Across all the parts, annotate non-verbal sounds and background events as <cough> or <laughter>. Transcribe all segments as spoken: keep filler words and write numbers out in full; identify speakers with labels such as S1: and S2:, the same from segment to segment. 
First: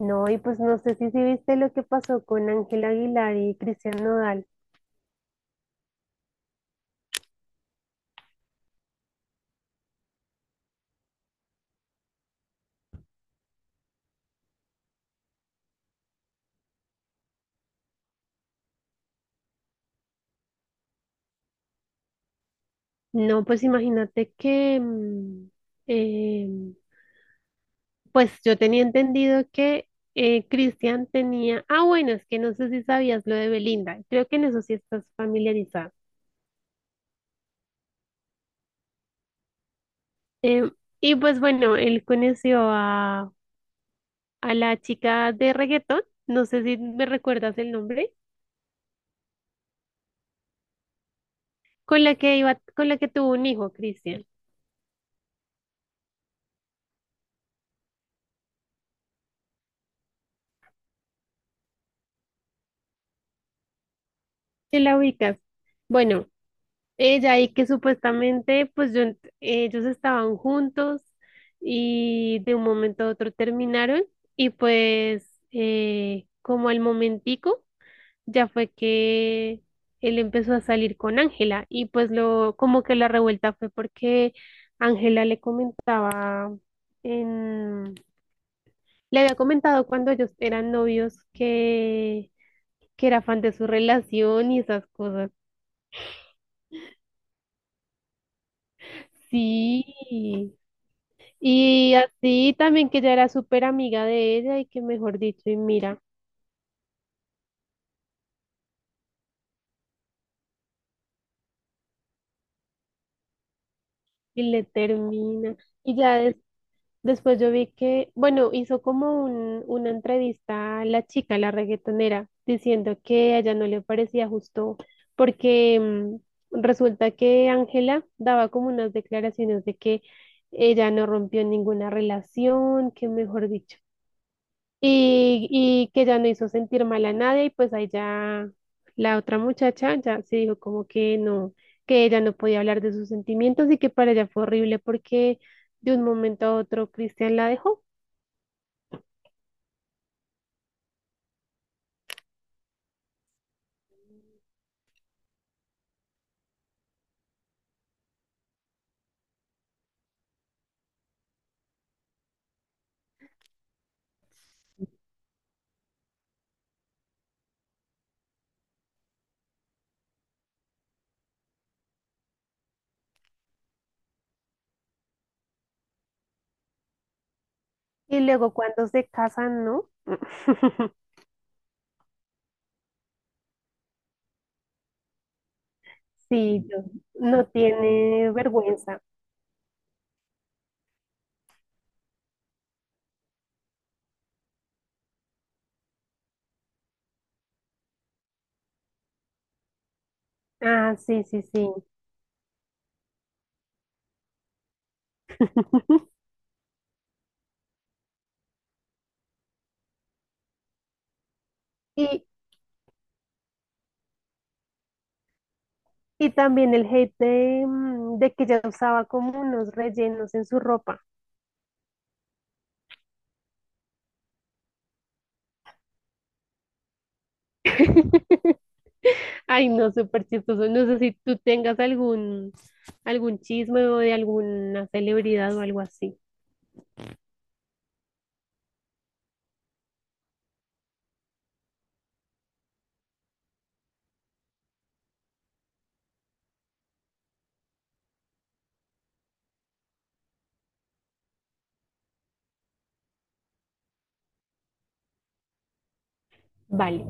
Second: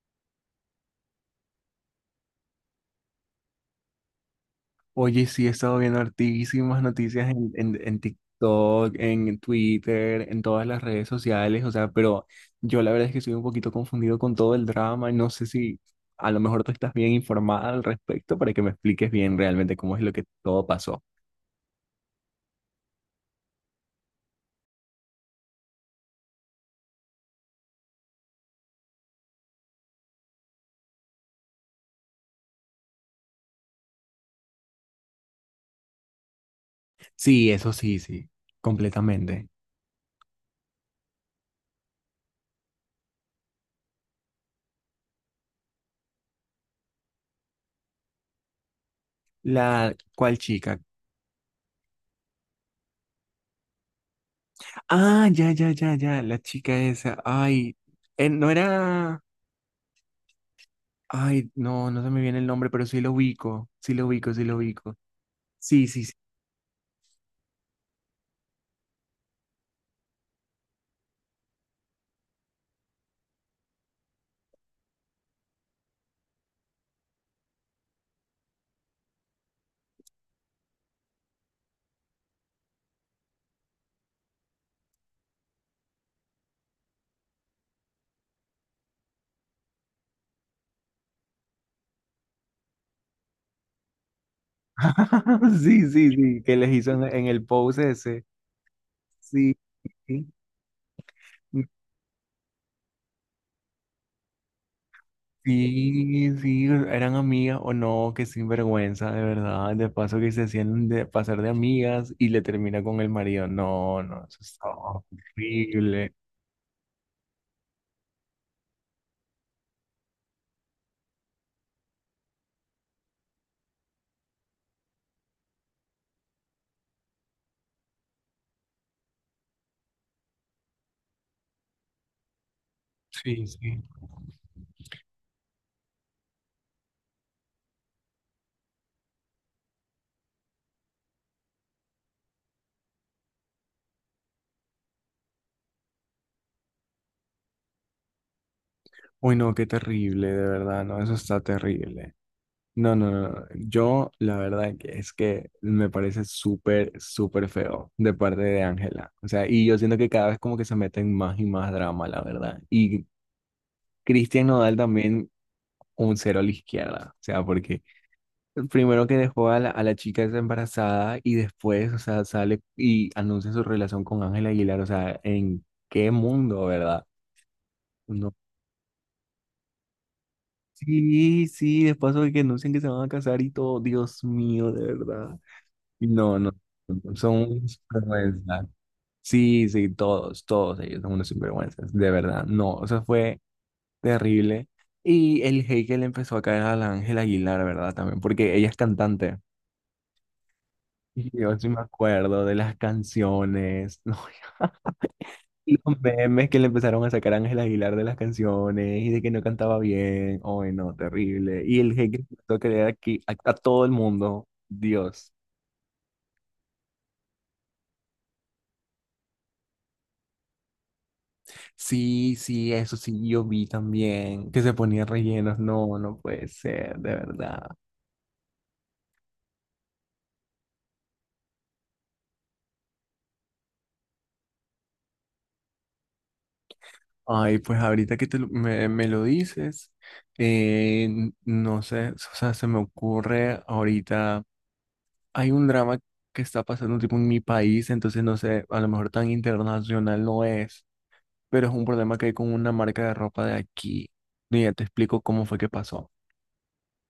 S1: No, y pues no sé si, si viste lo que pasó con Ángel Aguilar y Cristian Nodal.
S2: Oye, sí, he estado viendo hartísimas noticias en, en, en TikTok, en Twitter, en todas las redes sociales, o sea, pero yo la verdad es que estoy un poquito confundido con todo el drama y no sé si a lo mejor tú estás bien informada al respecto para que me expliques bien realmente cómo es lo que todo pasó.
S1: No, pues imagínate que, mm, em, pues yo tenía entendido que eh, Cristian tenía, ah, bueno, es que no sé si sabías lo de Belinda, creo que en eso sí estás familiarizada.
S2: Sí, eso sí, sí, completamente.
S1: Em, y pues bueno, él conoció a, a la chica de reggaetón, no sé si me recuerdas el nombre,
S2: La, ¿cuál chica?
S1: con la que iba, con la que tuvo un hijo, Cristian,
S2: Ah, ya, ya, ya, ya, la chica esa, ay, eh, no era, ay, no, no se me viene el nombre, pero sí lo ubico, sí lo ubico, sí lo
S1: que
S2: ubico.
S1: la ubicas.
S2: Sí, sí.
S1: Bueno. Ella y que supuestamente pues yo ent- ellos estaban juntos y de un momento a otro terminaron y pues eh, como al momentico ya fue que él empezó a salir con Ángela y pues lo como que la revuelta fue porque Ángela le comentaba en le había comentado cuando ellos eran novios que que era fan de su relación y esas cosas.
S2: <laughs> Sí, sí, sí, que les hizo en, <laughs> en el pose ese. Sí,
S1: Sí.
S2: sí,
S1: Y así también que ella era súper amiga de ella y que mejor dicho, y mira,
S2: sí, eran amigas o no, qué sinvergüenza, de verdad. De paso que se hacían de pasar de amigas y le termina con el marido. No, no, eso
S1: y le
S2: está
S1: termina. Y
S2: horrible.
S1: ya des- después yo vi que, bueno, hizo como un, una entrevista a la chica, la reggaetonera, diciendo que a ella no le parecía justo porque, mm, resulta que Ángela daba como unas declaraciones de que ella no rompió ninguna relación, que
S2: Sí,
S1: mejor dicho.
S2: sí.
S1: y, y que ya no hizo sentir mal a nadie y pues ahí ya la otra muchacha ya se dijo como que no, que ella no podía hablar de sus sentimientos y que para ella fue horrible porque de un momento a otro Cristian la dejó
S2: Uy, no, qué terrible, de verdad, no, eso está terrible. No, no, no, no. Yo, la verdad que es que me parece súper, súper feo de parte de Ángela. O sea, y yo siento que cada vez como que se meten más y más drama, la verdad. Y Cristian Nodal también un cero a la izquierda. O sea, porque primero que dejó a la, a la chica esa embarazada y después, o sea, sale y anuncia su relación con Ángela Aguilar. O sea, ¿en qué mundo, verdad?
S1: y
S2: No.
S1: luego cuando se casan, ¿no? <laughs>
S2: Sí, sí, después de que anuncian que se van a casar y todo. Dios mío, de verdad. No, no,
S1: Sí, yo-
S2: no, son
S1: no
S2: unos
S1: tiene
S2: sinvergüenzas.
S1: vergüenza.
S2: Sí, sí, todos, todos ellos son unos sinvergüenzas, de verdad. No, eso fue terrible. Y el hate que le empezó a caer a la Ángela Aguilar, ¿verdad? También, porque ella es cantante.
S1: Ah, sí,
S2: Y
S1: sí,
S2: yo
S1: sí.
S2: sí me acuerdo de las canciones, <laughs> no, y los memes que le empezaron a sacar a Ángela Aguilar de las canciones y de que no cantaba bien. Ay, no, terrible. Y el hate que
S1: Y,
S2: empezó a creer aquí a, a todo el mundo, Dios.
S1: y también el hate de, mm, de que ella usaba como unos rellenos en su ropa.
S2: Sí, sí, eso sí, yo vi también que se ponía rellenos. No, no puede ser, de verdad.
S1: <laughs> Ay, no, súper chistoso. No sé si tú tengas algún, algún chisme o de alguna celebridad o algo así.
S2: Ay, pues ahorita que te lo- me, me lo dices, eh, n- no sé, o sea, se me ocurre ahorita, hay un drama que está pasando tipo en mi país, entonces no sé, a lo mejor tan internacional no es, pero es un problema que hay con una marca de ropa de aquí. Y ya te explico cómo fue que pasó.
S1: Vale,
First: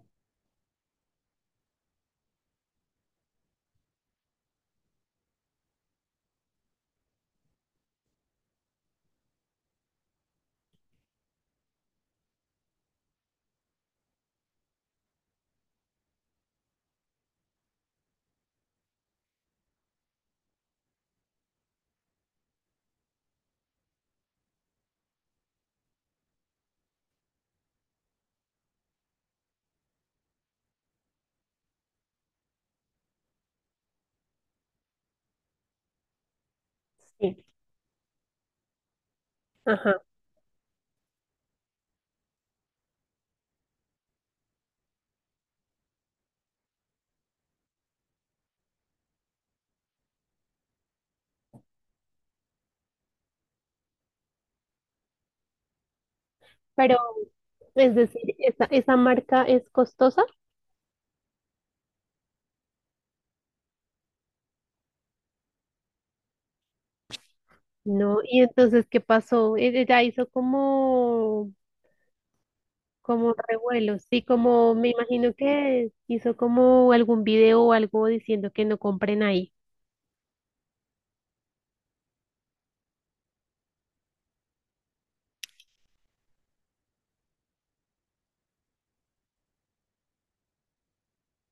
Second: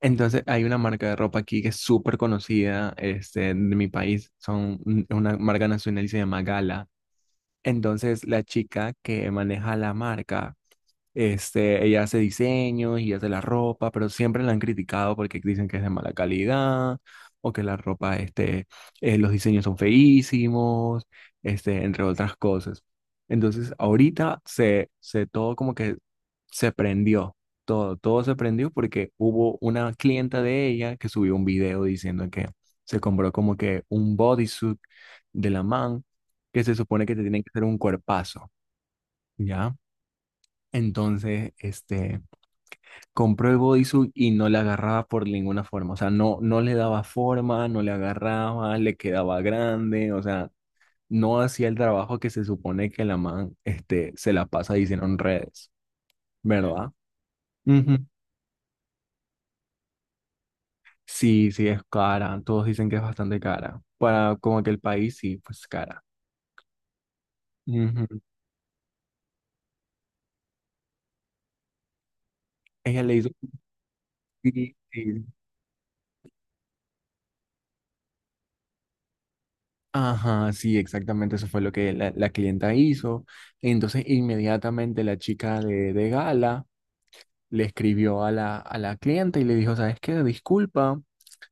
S2: Entonces, hay una marca de ropa aquí que es súper conocida, este, de mi país, son un- una marca nacional y se llama Gala. Entonces, la chica que maneja la marca este, ella hace diseños y hace la ropa, pero siempre la han criticado porque dicen que es de mala calidad o que la ropa, este, eh, los diseños son feísimos, este, entre otras cosas. Entonces, ahorita se, se todo como que se prendió, todo, todo se prendió porque hubo una clienta de ella que subió un video diciendo que se compró como que un bodysuit de la man que se supone que te tienen
S1: sí,
S2: que hacer un cuerpazo, ¿ya?
S1: ajá.
S2: Entonces, este compró el bodysuit y no le agarraba por ninguna forma. O sea, no, no le daba forma, no le agarraba, le quedaba grande. O sea, no hacía el trabajo que se supone que la man este, se la pasa diciendo en redes, ¿verdad?
S1: Pero, es
S2: Ujú.
S1: decir, esa, esa marca es costosa,
S2: Sí, sí, es cara. Todos dicen que es bastante cara. Para como que el país, sí, pues cara. Ujú.
S1: ¿no? Y entonces, ¿qué pasó? E- Ella hizo como,
S2: Ella le hizo...
S1: como revuelo, sí, como
S2: Sí,
S1: me
S2: sí.
S1: imagino que hizo como algún video o algo diciendo que no compren ahí.
S2: Ajá, sí, exactamente, eso fue lo que la, la clienta hizo. Entonces, inmediatamente la chica de, de gala le escribió a la, a la clienta y le dijo, ¿sabes qué? Disculpa,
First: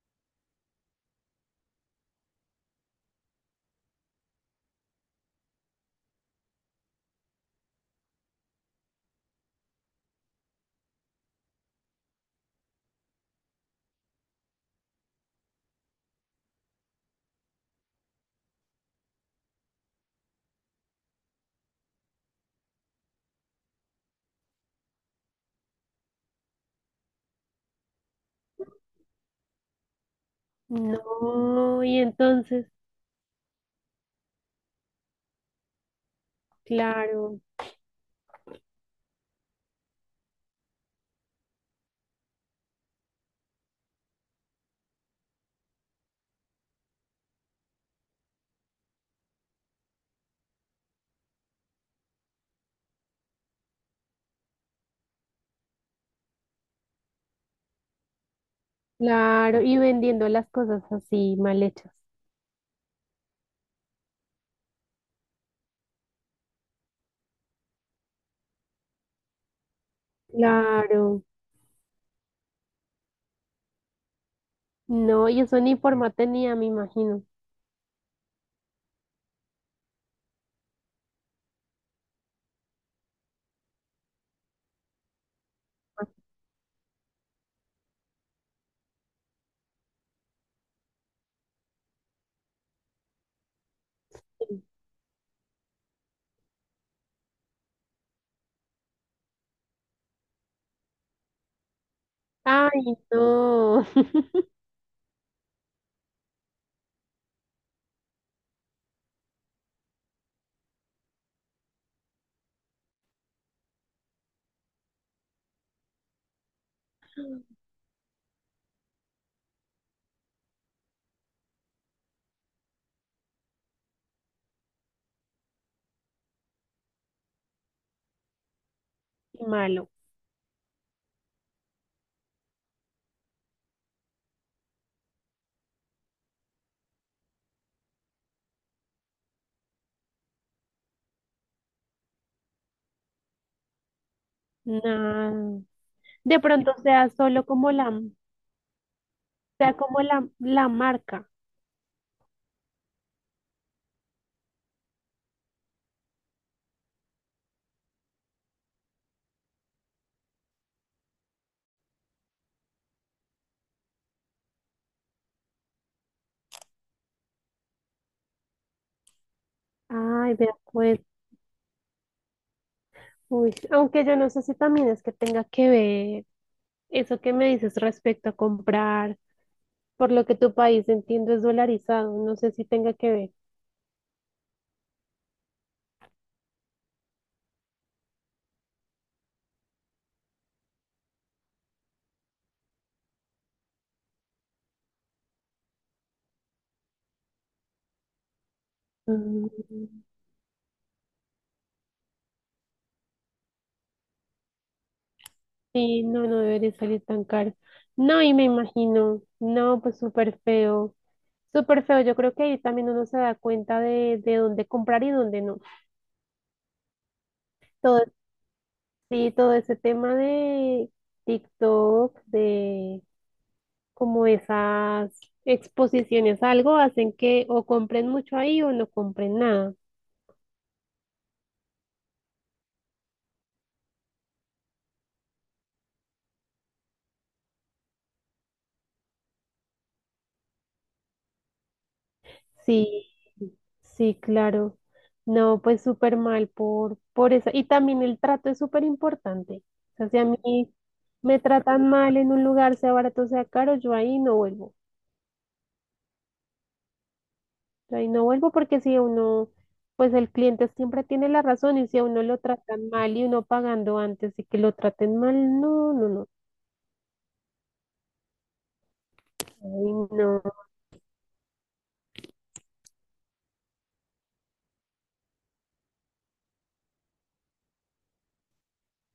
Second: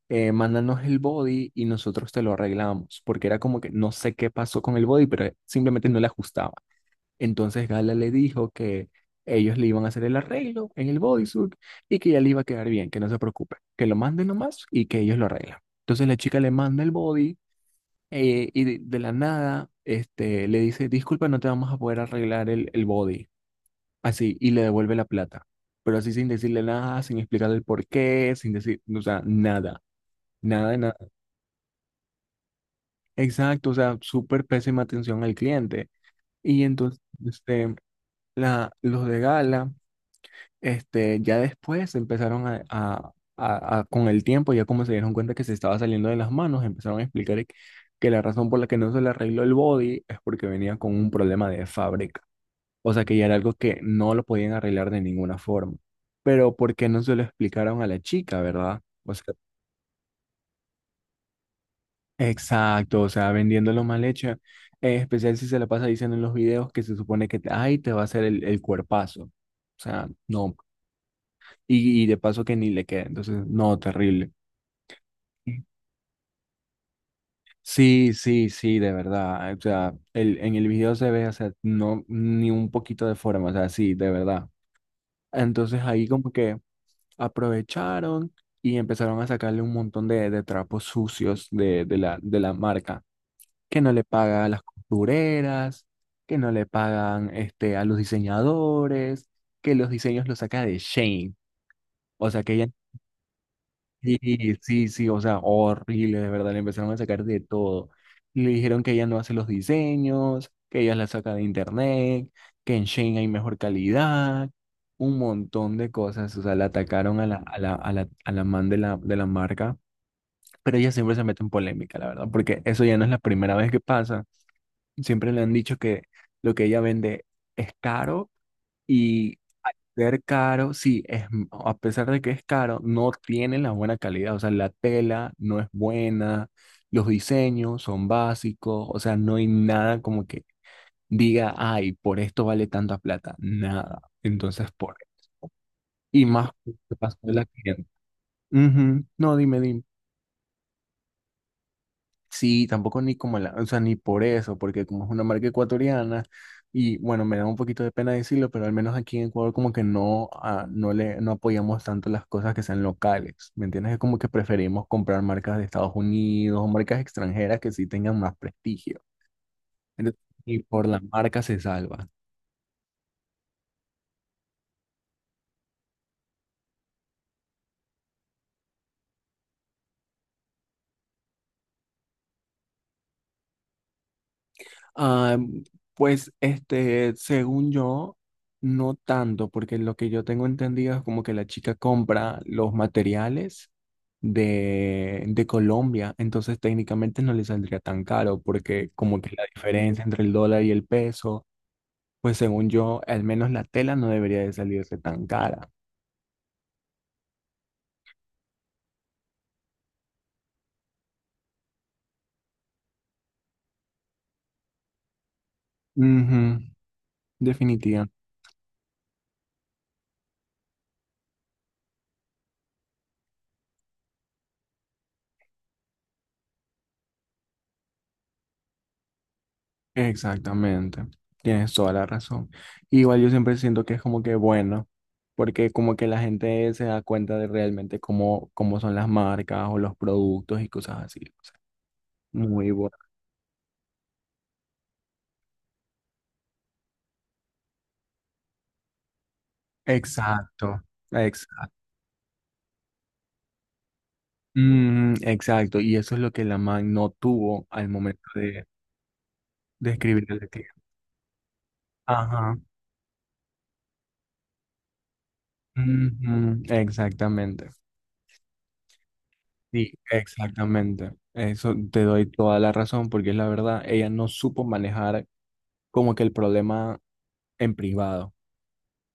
S2: eh, mándanos el body y nosotros te lo arreglamos, porque era como que no sé qué pasó con el body, pero simplemente no le ajustaba. Entonces Gala le dijo que ellos le iban a hacer el arreglo en el bodysuit y que ya le iba a quedar bien, que no se preocupe, que lo manden nomás y que ellos lo arreglan. Entonces la chica le manda el body eh, y de, de la nada este, le dice, disculpa, no te vamos a poder arreglar el, el body así, y le devuelve la plata. Pero así sin decirle nada, sin explicarle el por qué, sin decir, o sea, nada, nada, de nada.
S1: No, y entonces,
S2: Exacto, o sea, súper pésima atención al cliente. Y entonces,
S1: claro.
S2: este, la, los de Gala, este, ya después empezaron a, a- a- a- con el tiempo, ya como se dieron cuenta que se estaba saliendo de las manos, empezaron a explicar que la razón por la que no se le arregló el body es porque venía con un problema de fábrica. O sea que ya era algo que no lo podían arreglar de ninguna forma. Pero ¿por qué no se lo explicaron a la chica, verdad? O sea,
S1: Claro, y vendiendo las cosas así mal hechas.
S2: exacto, o sea, vendiéndolo mal hecho. En especial si se la pasa diciendo en los videos que se supone que, ay, te va a hacer el, el cuerpazo. O sea, no.
S1: Claro.
S2: Y, y de paso que ni le queda. Entonces, no, terrible.
S1: No, y eso ni forma tenía, me imagino.
S2: Sí, sí, sí, de verdad. O sea, el, en el video se ve, o sea, no, ni un poquito de forma, o sea, sí, de verdad. Entonces ahí como que aprovecharon y empezaron a sacarle un montón de, de trapos sucios de, de la, de la marca, que no le paga a las costureras, que no le pagan este, a los diseñadores, que los diseños los saca de Shane. O sea que ella
S1: Ay, no.
S2: Sí,
S1: <laughs>
S2: sí, sí, o sea, horrible, de verdad, le empezaron a sacar de todo. Le dijeron que ella no hace los diseños, que ella la saca de internet, que en Shein hay mejor calidad, un montón de cosas, o sea, la atacaron a la, a la, a la, a la man de la, de la marca, pero ella siempre se mete en polémica, la verdad, porque eso ya no es la primera vez que pasa. Siempre le han dicho que lo que ella vende es caro y
S1: Qué
S2: al
S1: malo.
S2: ser caro, sí, es, m- a pesar de que es caro, no tiene la buena calidad. O sea, la tela no es buena, los diseños son básicos, o sea, no hay nada como que diga, ay, por esto vale tanta plata. Nada. Entonces, por eso.
S1: No.
S2: Y
S1: De
S2: más,
S1: pronto
S2: ¿qué
S1: sea
S2: pasó de la
S1: solo como
S2: cliente?
S1: la,
S2: Ujú. No, dime,
S1: sea
S2: dime.
S1: como la, la marca.
S2: Sí, tampoco ni como la, o sea, ni por eso, porque como es una marca ecuatoriana, y bueno, me da un poquito de pena decirlo, pero al menos aquí en Ecuador como que no, ah, no le, no apoyamos tanto las cosas que sean locales, ¿me entiendes? Es como que preferimos comprar marcas de Estados Unidos o marcas extranjeras que sí tengan más prestigio. Entonces,
S1: Ay, de
S2: y por la
S1: acuerdo.
S2: marca se salva.
S1: Uy, aunque yo no sé si también es que tenga que ver eso que me dices respecto a comprar, por lo que tu país entiendo es dolarizado. No sé si tenga que ver.
S2: Ah, pues este, según yo, no tanto, porque lo que yo tengo entendido es como que la chica compra los materiales de, de Colombia, entonces técnicamente no le saldría tan caro, porque como que la
S1: Mm.
S2: diferencia entre el dólar y el peso, pues según yo, al menos la tela no debería de salirse tan cara.
S1: Sí, no, no debería salir tan caro. No, y me imagino, no, pues súper feo, súper feo. Yo creo que ahí también uno se da cuenta de, de dónde comprar y dónde no.
S2: Ujú,
S1: Todo,
S2: definitivamente.
S1: sí, todo ese tema de TikTok, de como esas exposiciones, algo hacen que o compren mucho ahí o no compren nada.
S2: Exactamente, tienes toda la razón. Igual yo siempre siento que es como que bueno, porque como que la gente se da cuenta de realmente cómo, cómo son las marcas o los productos y cosas así. O sea, muy bueno.
S1: Sí, sí, claro. No, pues súper mal por, por eso. Y también el trato es súper importante. O sea, si a mí
S2: Exacto,
S1: me
S2: exacto.
S1: tratan mal en un lugar, sea barato, sea caro, yo ahí no vuelvo.
S2: Mm, exacto, y eso es lo que la man no tuvo al
S1: Yo ahí
S2: momento
S1: no vuelvo
S2: de,
S1: porque si a uno,
S2: de
S1: pues el
S2: escribirle al
S1: cliente
S2: cliente.
S1: siempre tiene la razón y si a uno lo
S2: Ajá,
S1: tratan mal y uno pagando antes y que lo traten mal, no, no, no.
S2: ujú, exactamente. Sí,
S1: Ay, no.
S2: exactamente. Eso te doy toda la razón porque es la verdad, ella no supo manejar como que el problema en privado,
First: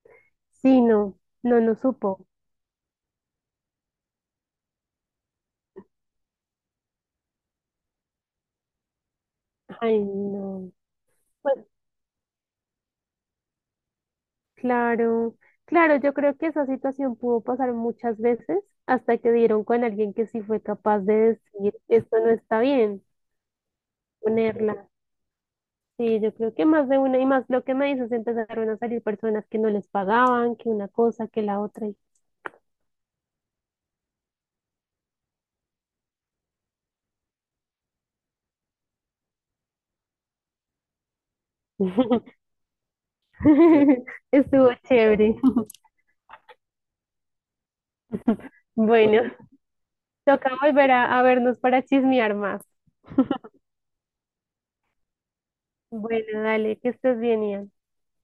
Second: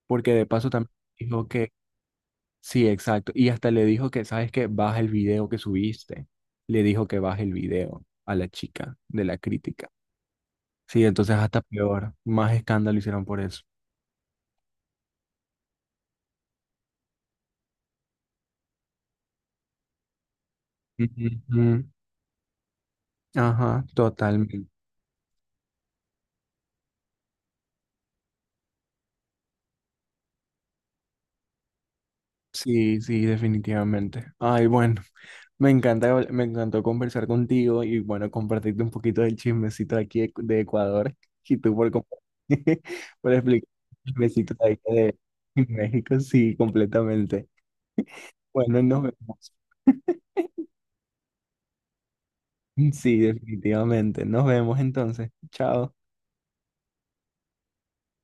S2: porque de paso
S1: Sí,
S2: también
S1: no,
S2: dijo
S1: no,
S2: que,
S1: no supo.
S2: sí, exacto, y hasta le dijo que, ¿sabes qué? Baja el video que subiste, le dijo que baje el video a la chica de la crítica,
S1: Ay, no.
S2: sí, entonces hasta
S1: Pues
S2: peor, más escándalo hicieron por eso.
S1: claro, claro, yo creo que esa situación pudo pasar muchas veces hasta que dieron con alguien que sí fue capaz de
S2: Ujú, ujú.
S1: decir, esto no está bien,
S2: Ajá, totalmente.
S1: ponerla. Sí, yo creo que más de una y más lo que me dices, empezaron a salir personas que no les pagaban, que una cosa, que la otra. Y...
S2: Sí, sí, definitivamente. Ay, bueno, me encanta, habl- me encantó conversar contigo y bueno, compartirte un poquito del chismecito de aquí de, de Ecuador <laughs> y tú por, compa- <laughs> por explicar
S1: <laughs>
S2: el chismecito de
S1: Estuvo
S2: ahí de
S1: chévere.
S2: México, sí, completamente. <laughs> Bueno, nos
S1: Bueno,
S2: vemos.
S1: toca volver a, a vernos para chismear más.
S2: Sí, definitivamente. Nos vemos entonces. Chao.
S1: Bueno, dale, que estés bien, Ian.